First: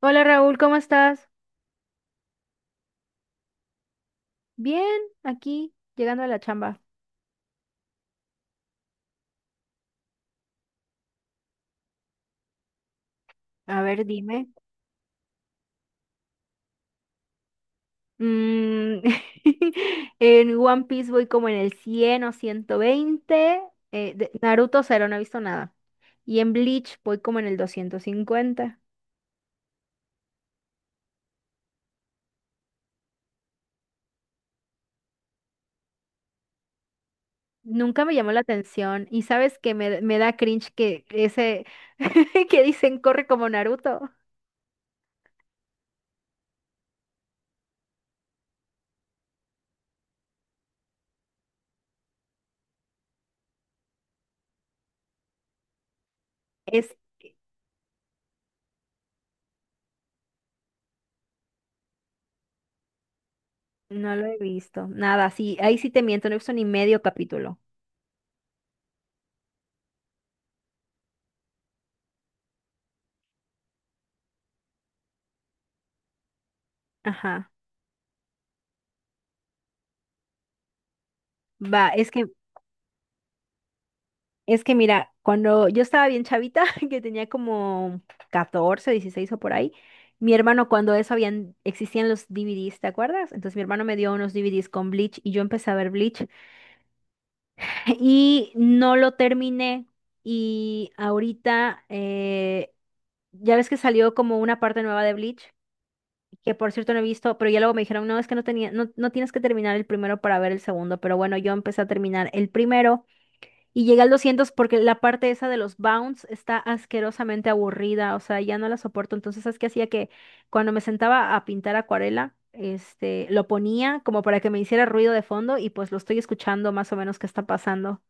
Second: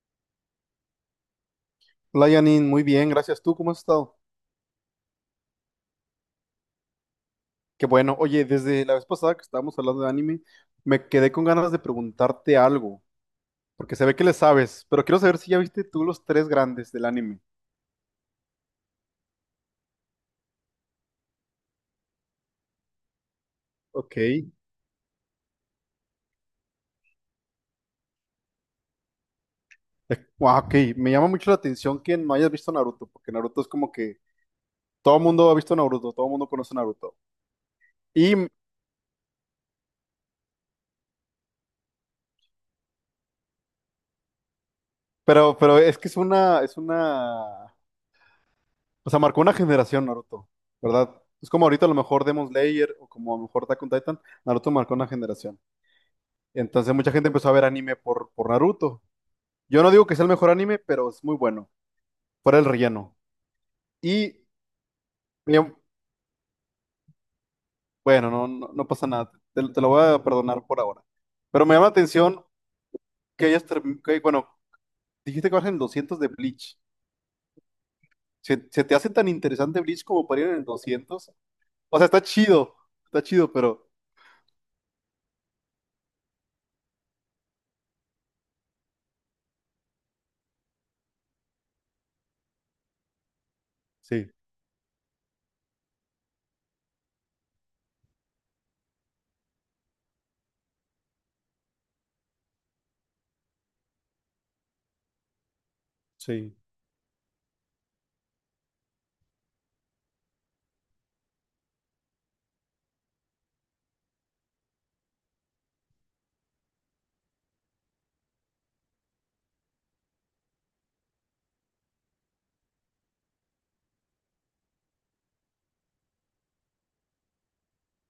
Hola Raúl, ¿cómo estás? Hola Janine, muy bien, gracias. ¿Tú cómo has estado? Bien, aquí, llegando a la chamba. Qué bueno. Oye, desde la vez pasada que estábamos hablando de anime, me quedé con ganas de preguntarte algo, A porque ver, se ve que le dime. sabes, pero quiero saber si ya viste tú los tres grandes del anime. Mm, en One Piece voy como en el 100 o 120. Ok. Eh, Naruto cero, no he visto nada. Y en Bleach voy como en el 250. guau, Ok, me llama mucho la atención que no hayas visto Naruto, porque Naruto es como que todo el mundo ha visto Naruto, todo el mundo conoce Naruto. Nunca me llamó la Y, atención. Y sabes que me da cringe que ese que dicen corre como Naruto. pero es que es una, o sea, marcó una generación Naruto, ¿verdad? Es como ahorita a lo mejor Demon Slayer o como a lo mejor Attack on Titan, Naruto marcó una generación. Entonces Es, mucha gente empezó a ver anime por Naruto. Yo no digo que sea el mejor anime, pero es muy bueno. Fuera el relleno. no lo he Y visto. Nada, sí, me- ahí sí te miento, no he visto ni medio capítulo. bueno, no, no, no pasa nada. Te lo voy a perdonar por ahora. Pero me llama la atención que, bueno, dijiste que vas en el 200 de Bleach. Ajá. ¿Se te hace tan interesante Bleach como para ir en el 200? Va, O sea, es está que chido. Está chido, pero Es que mira, cuando yo estaba bien chavita, que tenía como 14, 16 o por ahí, mi hermano cuando eso habían, existían los DVDs, ¿te acuerdas? Entonces mi hermano me dio sí, unos DVDs con Bleach y yo empecé a ver Bleach y no lo terminé y ahorita ya ves que salió como una parte nueva de Bleach, que sí. por cierto no he visto, pero ya luego me dijeron, no, es que no tenía, no, no tienes que terminar el primero para ver el segundo, pero bueno, yo empecé a terminar el primero y llegué al 200 porque la parte esa de los bounce está asquerosamente aburrida, o sea, ya no la soporto. Entonces, ¿sabes qué hacía? Que cuando me sentaba a pintar acuarela, lo ponía como para que me hiciera ruido de fondo y pues lo estoy escuchando más o menos qué está pasando.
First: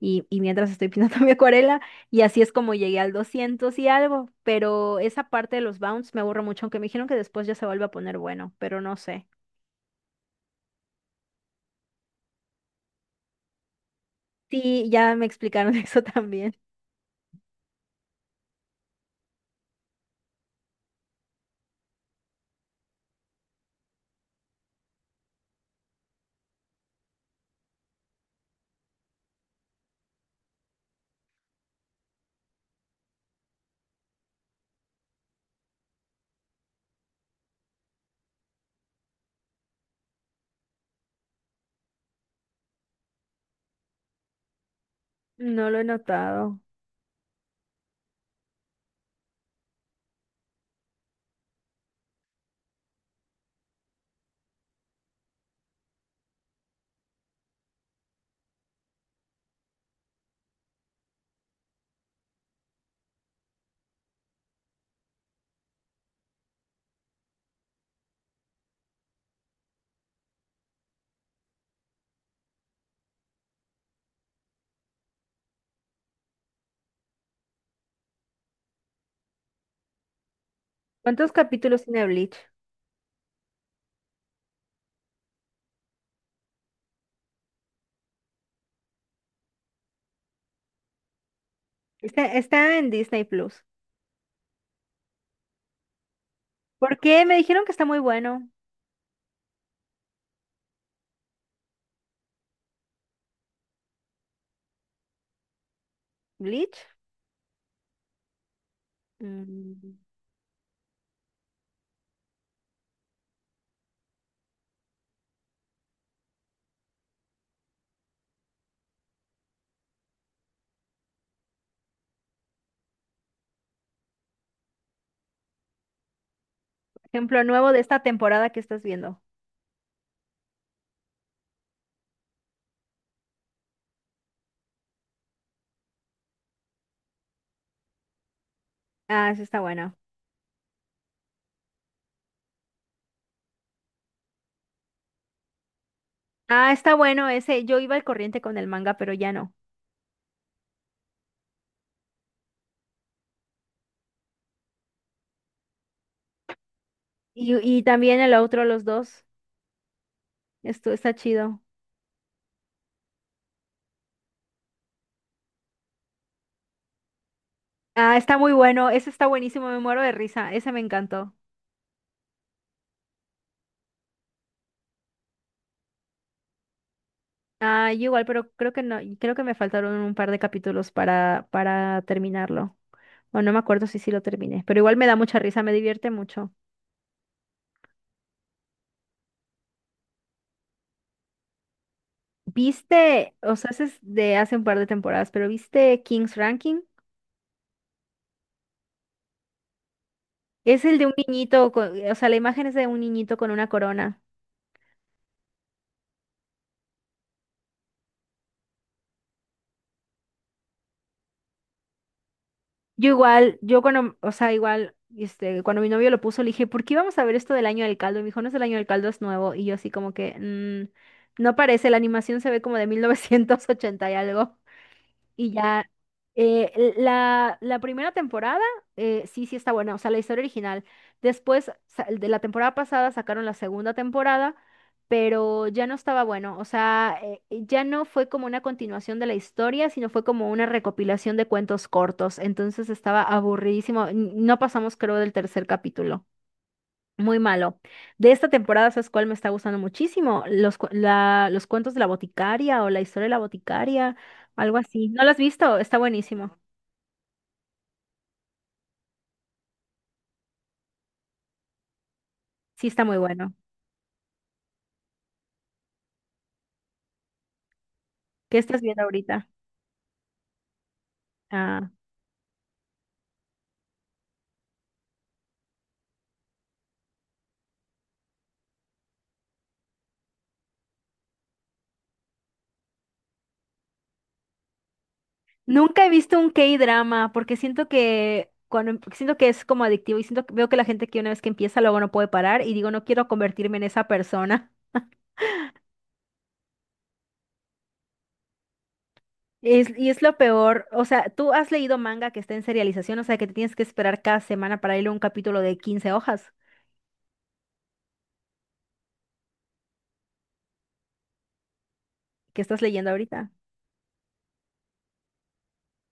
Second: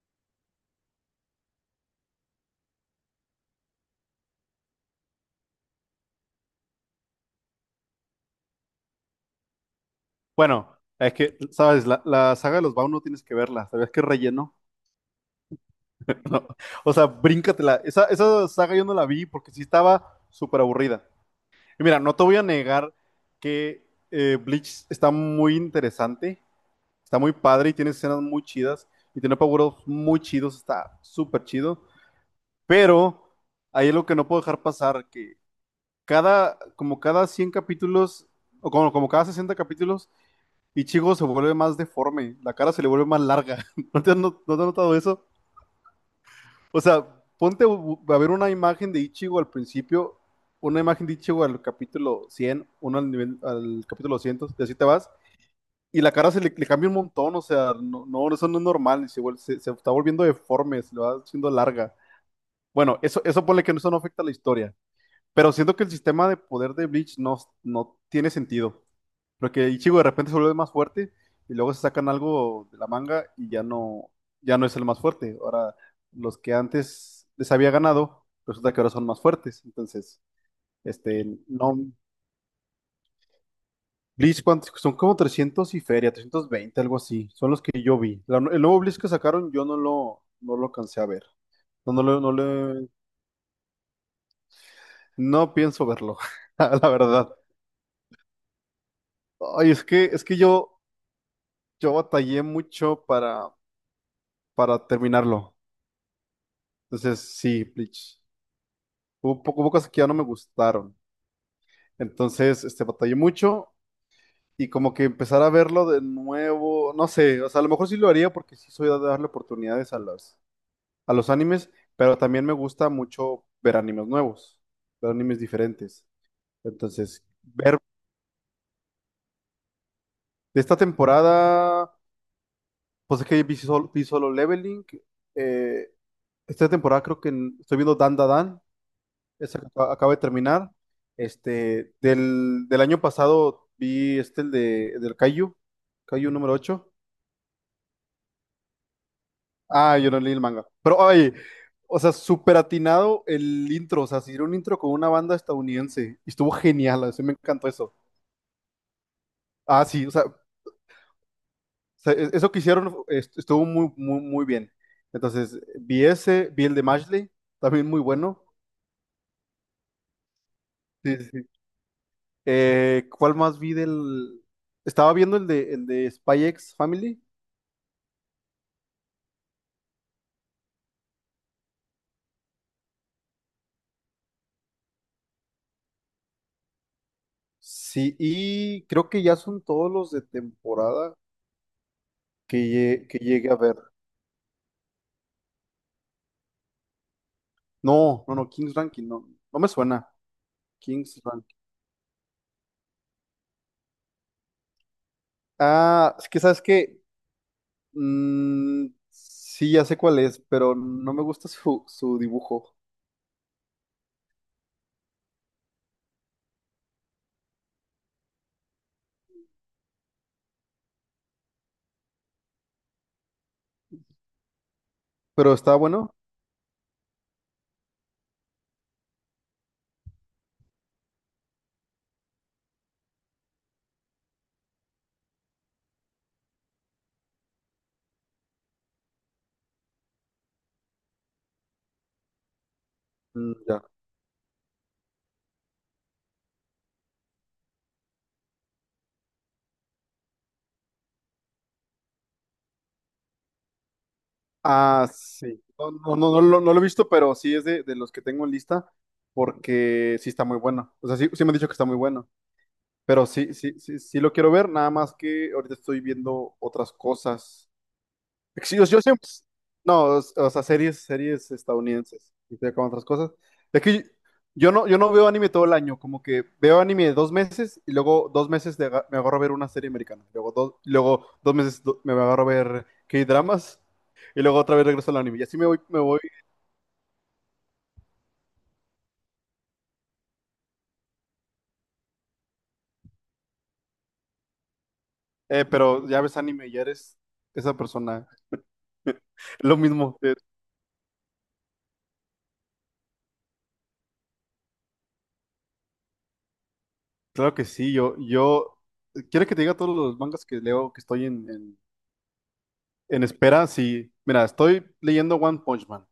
Y mientras estoy pintando mi acuarela, y así es como llegué al 200 y algo. Pero esa parte de los bounce me aburre mucho, aunque me dijeron que después ya se vuelve a poner bueno, pero no sé. Bueno, es que, sabes, la saga de los Bound no tienes que verla. ¿Sabías que es relleno? Sí, ya me explicaron eso No, también. o sea, bríncatela. Esa saga yo no la vi porque sí estaba súper aburrida. Y mira, no te voy a negar que Bleach está muy interesante, está muy padre y tiene escenas muy chidas y tiene paguros muy chidos, está súper chido. Pero ahí es lo que no puedo dejar pasar, que como cada 100 capítulos, o como cada 60 capítulos, Ichigo se vuelve más deforme, la cara se le vuelve más larga. ¿No te has notado eso? No lo he notado. O sea, ponte a ver una imagen de Ichigo al principio, una imagen de Ichigo al capítulo 100, uno al, nivel, al capítulo 200, y así te vas. Y la cara se le cambia un montón, o sea, no, no, eso no es normal, se está volviendo deforme, se le va haciendo larga. Bueno, eso ponle que eso no afecta a la historia, pero siento que el sistema de poder de Bleach no tiene sentido. Porque Ichigo de repente se vuelve más fuerte y luego se sacan algo de la manga y ya no, ya no es el más fuerte. Ahora, los que antes les había ganado, resulta que ahora son más fuertes. Entonces, este, ¿Cuántos no. capítulos tiene Bleach? Bleach, ¿cuántos? Son como 300 y feria, 320, algo así. Son los que yo vi. El nuevo Bleach que sacaron, yo no lo alcancé a ver. No, no, Está, está en Disney Plus. no pienso verlo, la ¿Por qué? verdad. Me dijeron que está muy bueno. Ay, es que yo batallé mucho para terminarlo. Bleach. Entonces, sí, Bleach. Hubo cosas Mm, que ya no me gustaron. Entonces, este, batallé mucho y como que empezar a verlo de nuevo, no sé, o sea, a lo mejor sí lo haría porque sí soy de darle oportunidades a los animes, pero también me gusta mucho ver animes nuevos, ver animes diferentes. Entonces, Ejemplo nuevo de ver esta temporada que estás viendo. de esta temporada, pues es que vi Solo Leveling, eh, esta temporada creo que estoy viendo Dan Da Dan. Ah, sí está Esa que bueno. acaba de terminar. Este, del año pasado vi este, del Kaiju número Ah, ocho. está bueno ese. Yo iba al corriente con el manga, pero ya no. Ah, yo no leí el manga. Pero, ay, o sea, súper atinado el intro, o sea, se hicieron un intro con una banda estadounidense. Y estuvo genial, así me Y, encantó y eso. también el otro, los dos. Ah, sí, o sea, Esto está chido. Eso que hicieron estuvo muy, muy, muy bien. Entonces, vi el de Mashley, también muy Ah, está bueno. muy bueno. Ese está buenísimo. Me muero de risa. Ese me Sí, sí. encantó. Sí. ¿Cuál más vi del...? Estaba viendo el de Spy X Family. Ah, yo igual, pero creo que no. Y creo que me faltaron un par de capítulos para terminarlo. O no me acuerdo si sí lo terminé. Pero igual me da mucha risa. Me divierte mucho. Sí, y creo que ya son todos los de temporada que ¿Viste? llegue O a sea, ver. ese es de hace un par de temporadas, pero ¿viste King's Ranking? No, no, no, King's Ranking, no me suena. Es el de un King's Ranking. niñito, o sea, la imagen es de un niñito con una corona. Ah, es que sabes que sí, ya sé cuál es, pero no me gusta su, su dibujo. Yo igual, o sea, igual, cuando mi novio lo puso, le dije, ¿por qué vamos a ver esto del año del caldo? Y me dijo, no es el año del caldo, es nuevo. Y yo así como que, no parece, la animación se ve como de 1980 y algo. Y Pero está ya, bueno. la primera temporada, sí, sí está buena, o sea, la historia original. Después, de la temporada pasada sacaron la segunda temporada, pero ya no estaba bueno, o sea, ya no fue como una continuación de la historia, sino fue como una recopilación de cuentos cortos, entonces estaba Mm, ya. aburridísimo, no pasamos creo del tercer capítulo. Muy malo. De esta temporada, ¿sabes cuál me está gustando muchísimo? Los cuentos de la boticaria o la historia de la boticaria, algo Ah, así. ¿No lo has sí. visto? No, Está no, no, no, buenísimo. lo no lo he visto, pero sí es de los que tengo en lista porque sí está muy bueno. O sea, sí, sí me han dicho que está muy bueno. Sí, está muy Pero sí, bueno. sí, sí, sí lo quiero ver, nada más que ahorita estoy viendo otras cosas. ¿Qué Sí, estás yo viendo siempre, ahorita? no, o sea, series Ah, estadounidenses, y estoy con otras cosas. Es que yo no veo anime todo el año, como que veo anime dos meses y luego dos meses de me agarro a ver una serie americana, luego dos meses me agarro a ver K-dramas y luego otra vez regreso al anime. Y así me nunca he voy, visto un K-drama porque siento que cuando, siento que es como adictivo y siento que veo que la gente que una vez que empieza luego no puede parar y digo, no quiero convertirme en esa persona. Pero ya ves anime, ya eres esa persona. Lo Y mismo, es lo peor, o sea, tú has leído manga que está en serialización, o sea, que te tienes que esperar cada semana para leer un capítulo de 15 hojas. Claro que sí. ¿Quieres que te diga todos los mangas que leo que estoy ¿Qué estás leyendo en, ahorita? espera? Sí, mira, estoy leyendo One Punch Man.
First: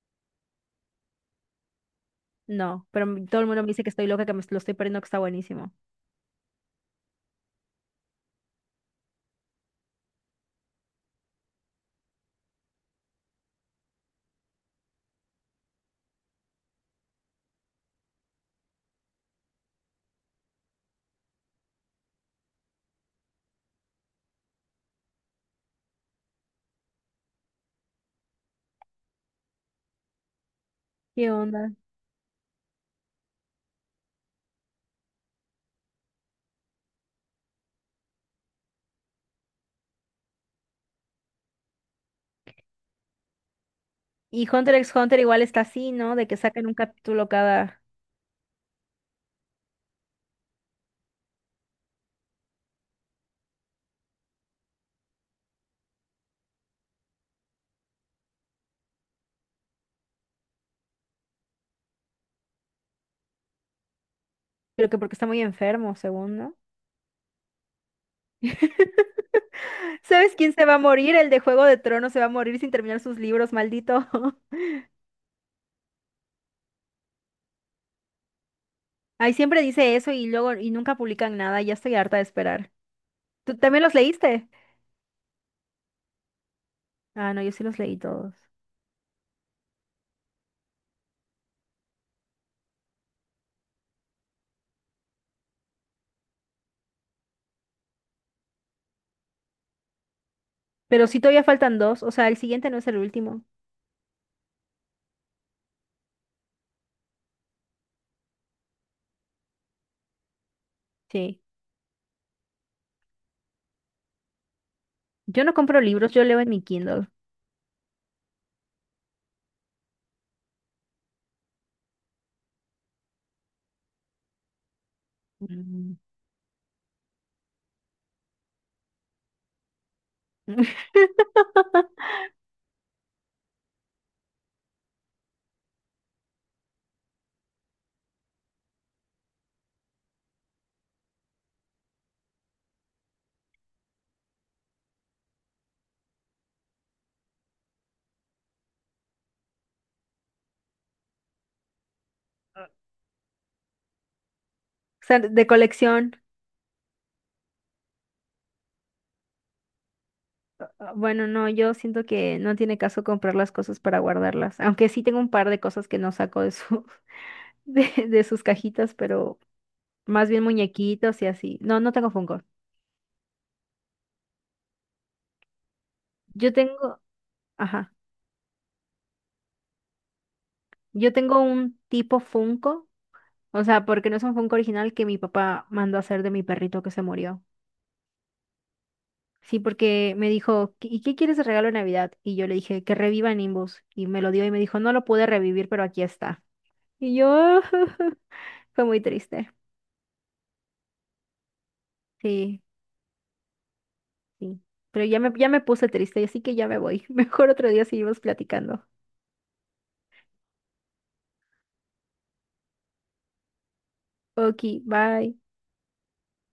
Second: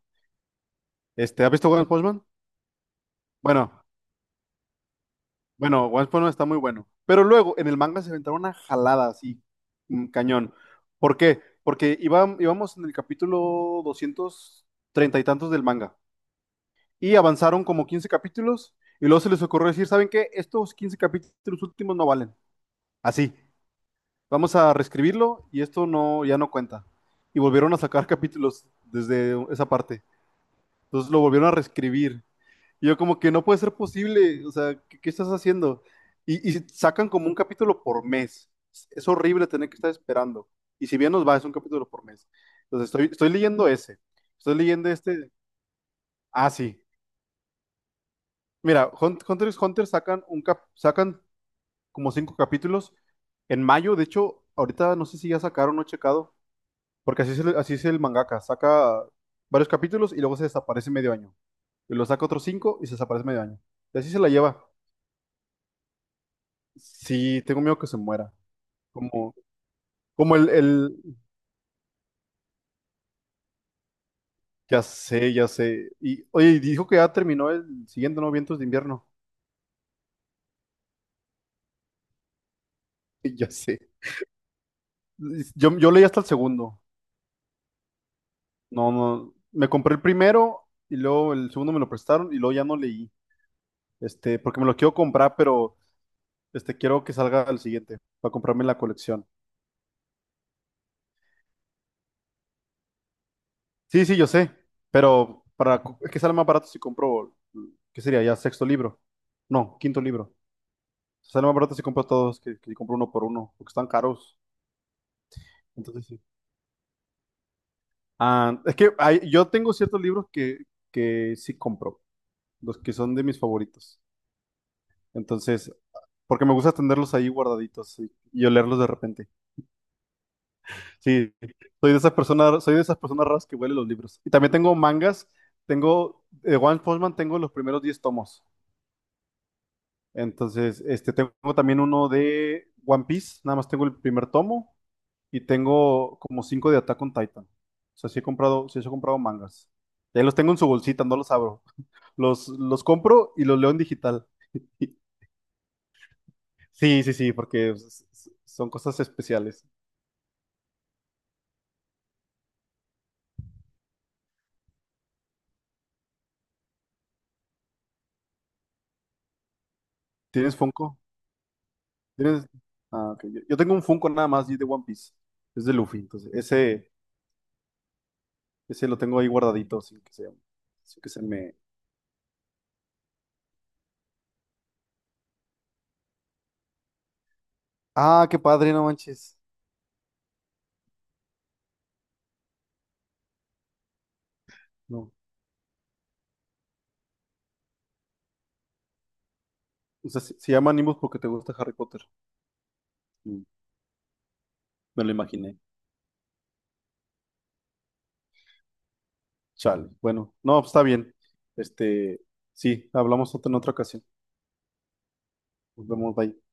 Este, ¿has visto One Punch Man? No, pero todo el mundo me dice Bueno, que estoy loca, que me lo estoy perdiendo, que está buenísimo. bueno, One Punch Man está muy bueno. Pero luego en el manga se inventaron una jalada así, cañón. ¿Por qué? Porque íbamos en el capítulo 230 y tantos del manga. Y avanzaron como 15 capítulos y luego se les ocurrió decir, ¿saben qué? Estos 15 capítulos últimos no valen. Así. Vamos a reescribirlo y esto no, ya no cuenta. Y volvieron a sacar capítulos desde esa parte. Entonces lo ¿Qué volvieron a onda? reescribir. Y yo como que no puede ser posible. O sea, ¿qué estás haciendo? Y sacan como un capítulo por mes. Es horrible tener que estar esperando. Y si bien nos va, es un capítulo por mes. Entonces estoy leyendo ese. Y Estoy Hunter leyendo x Hunter este. igual está así, ¿no? De que Ah, sacan un sí. capítulo cada... Mira, Hunter x Hunter sacan como cinco capítulos en mayo. De hecho, ahorita no sé si ya sacaron, no he checado. Porque así es el mangaka, saca varios capítulos y luego se desaparece medio año. Y lo saca otros cinco y se desaparece medio año. Y así se la lleva. Creo que porque está muy enfermo, según, ¿no? Sí, tengo miedo que se muera. Como, ¿Sabes como el, quién se va a el, morir? El de Juego de Tronos se va a morir sin terminar sus libros, maldito. ya sé, ya sé. Y oye, y dijo que ya terminó el siguiente, ¿no? Vientos de invierno. Ay, siempre dice eso y luego nunca publican nada, ya estoy harta de esperar. Ya ¿Tú sé. también los leíste? Yo leí hasta el segundo. Ah, no, yo sí los leí todos. No, no. Me compré el primero y luego el segundo me lo prestaron y luego ya no leí. Este, porque me lo quiero comprar, pero este, quiero que salga el siguiente para comprarme la colección. Pero sí todavía faltan dos, o sea, el siguiente no es el último. Sí, sí, yo sé, pero es que sale más barato si compro, ¿qué sería? Ya sexto libro. No, quinto libro. Sí. Sale más barato si compro todos que si compro uno por uno, porque están caros. Yo no compro Entonces libros, sí. yo leo en mi Kindle. Ah, es que yo tengo ciertos libros que sí compro, los que son de mis favoritos. Entonces, Mm. porque me gusta tenerlos ahí guardaditos y olerlos de repente. O Sí, soy de esas personas, soy de esas personas raras que huelen los libros. Y también tengo mangas, de One Punch Man tengo los primeros 10 tomos. Entonces, este, tengo también uno de One Piece, nada más tengo el primer tomo y tengo como cinco de Attack on Titan. O sea, sí he comprado mangas. Ya los tengo en su bolsita, no los abro. Los compro y los leo en digital. sea, de colección. Sí, sí, sí, porque son cosas especiales. Ah, bueno, no, yo siento que no tiene caso comprar las cosas para guardarlas. Aunque sí tengo un par de cosas que no saco de sus cajitas, pero más bien ¿Tienes Funko? muñequitos y así. No, no tengo Funko. ¿Tienes? Ah, ok. Yo tengo un Funko nada más y de One Piece. Es de Luffy, entonces Yo ese, tengo, ajá, ese lo tengo ahí guardadito, sin que se, sin que yo se tengo me... un tipo Funko, o sea, porque no es un Funko original que mi papá mandó a hacer de mi perrito que se murió. Ah, qué padre, no manches. Sí, porque me dijo, "¿Y qué quieres de regalo de Navidad? Y yo le dije, que reviva Nimbus. Y me lo dio y me dijo, no lo No. pude revivir, pero aquí está. Y yo, fue muy triste. O sea, se llama Nimbus porque te gusta Harry Potter. Sí, Mm, sí. Pero Me lo ya me, ya imaginé. me puse triste, así que ya me voy. Mejor otro día seguimos platicando. Chale. Bueno, no, pues, está bien. Este, sí, hablamos en otra ocasión. Ok, bye. Nos vemos, bye.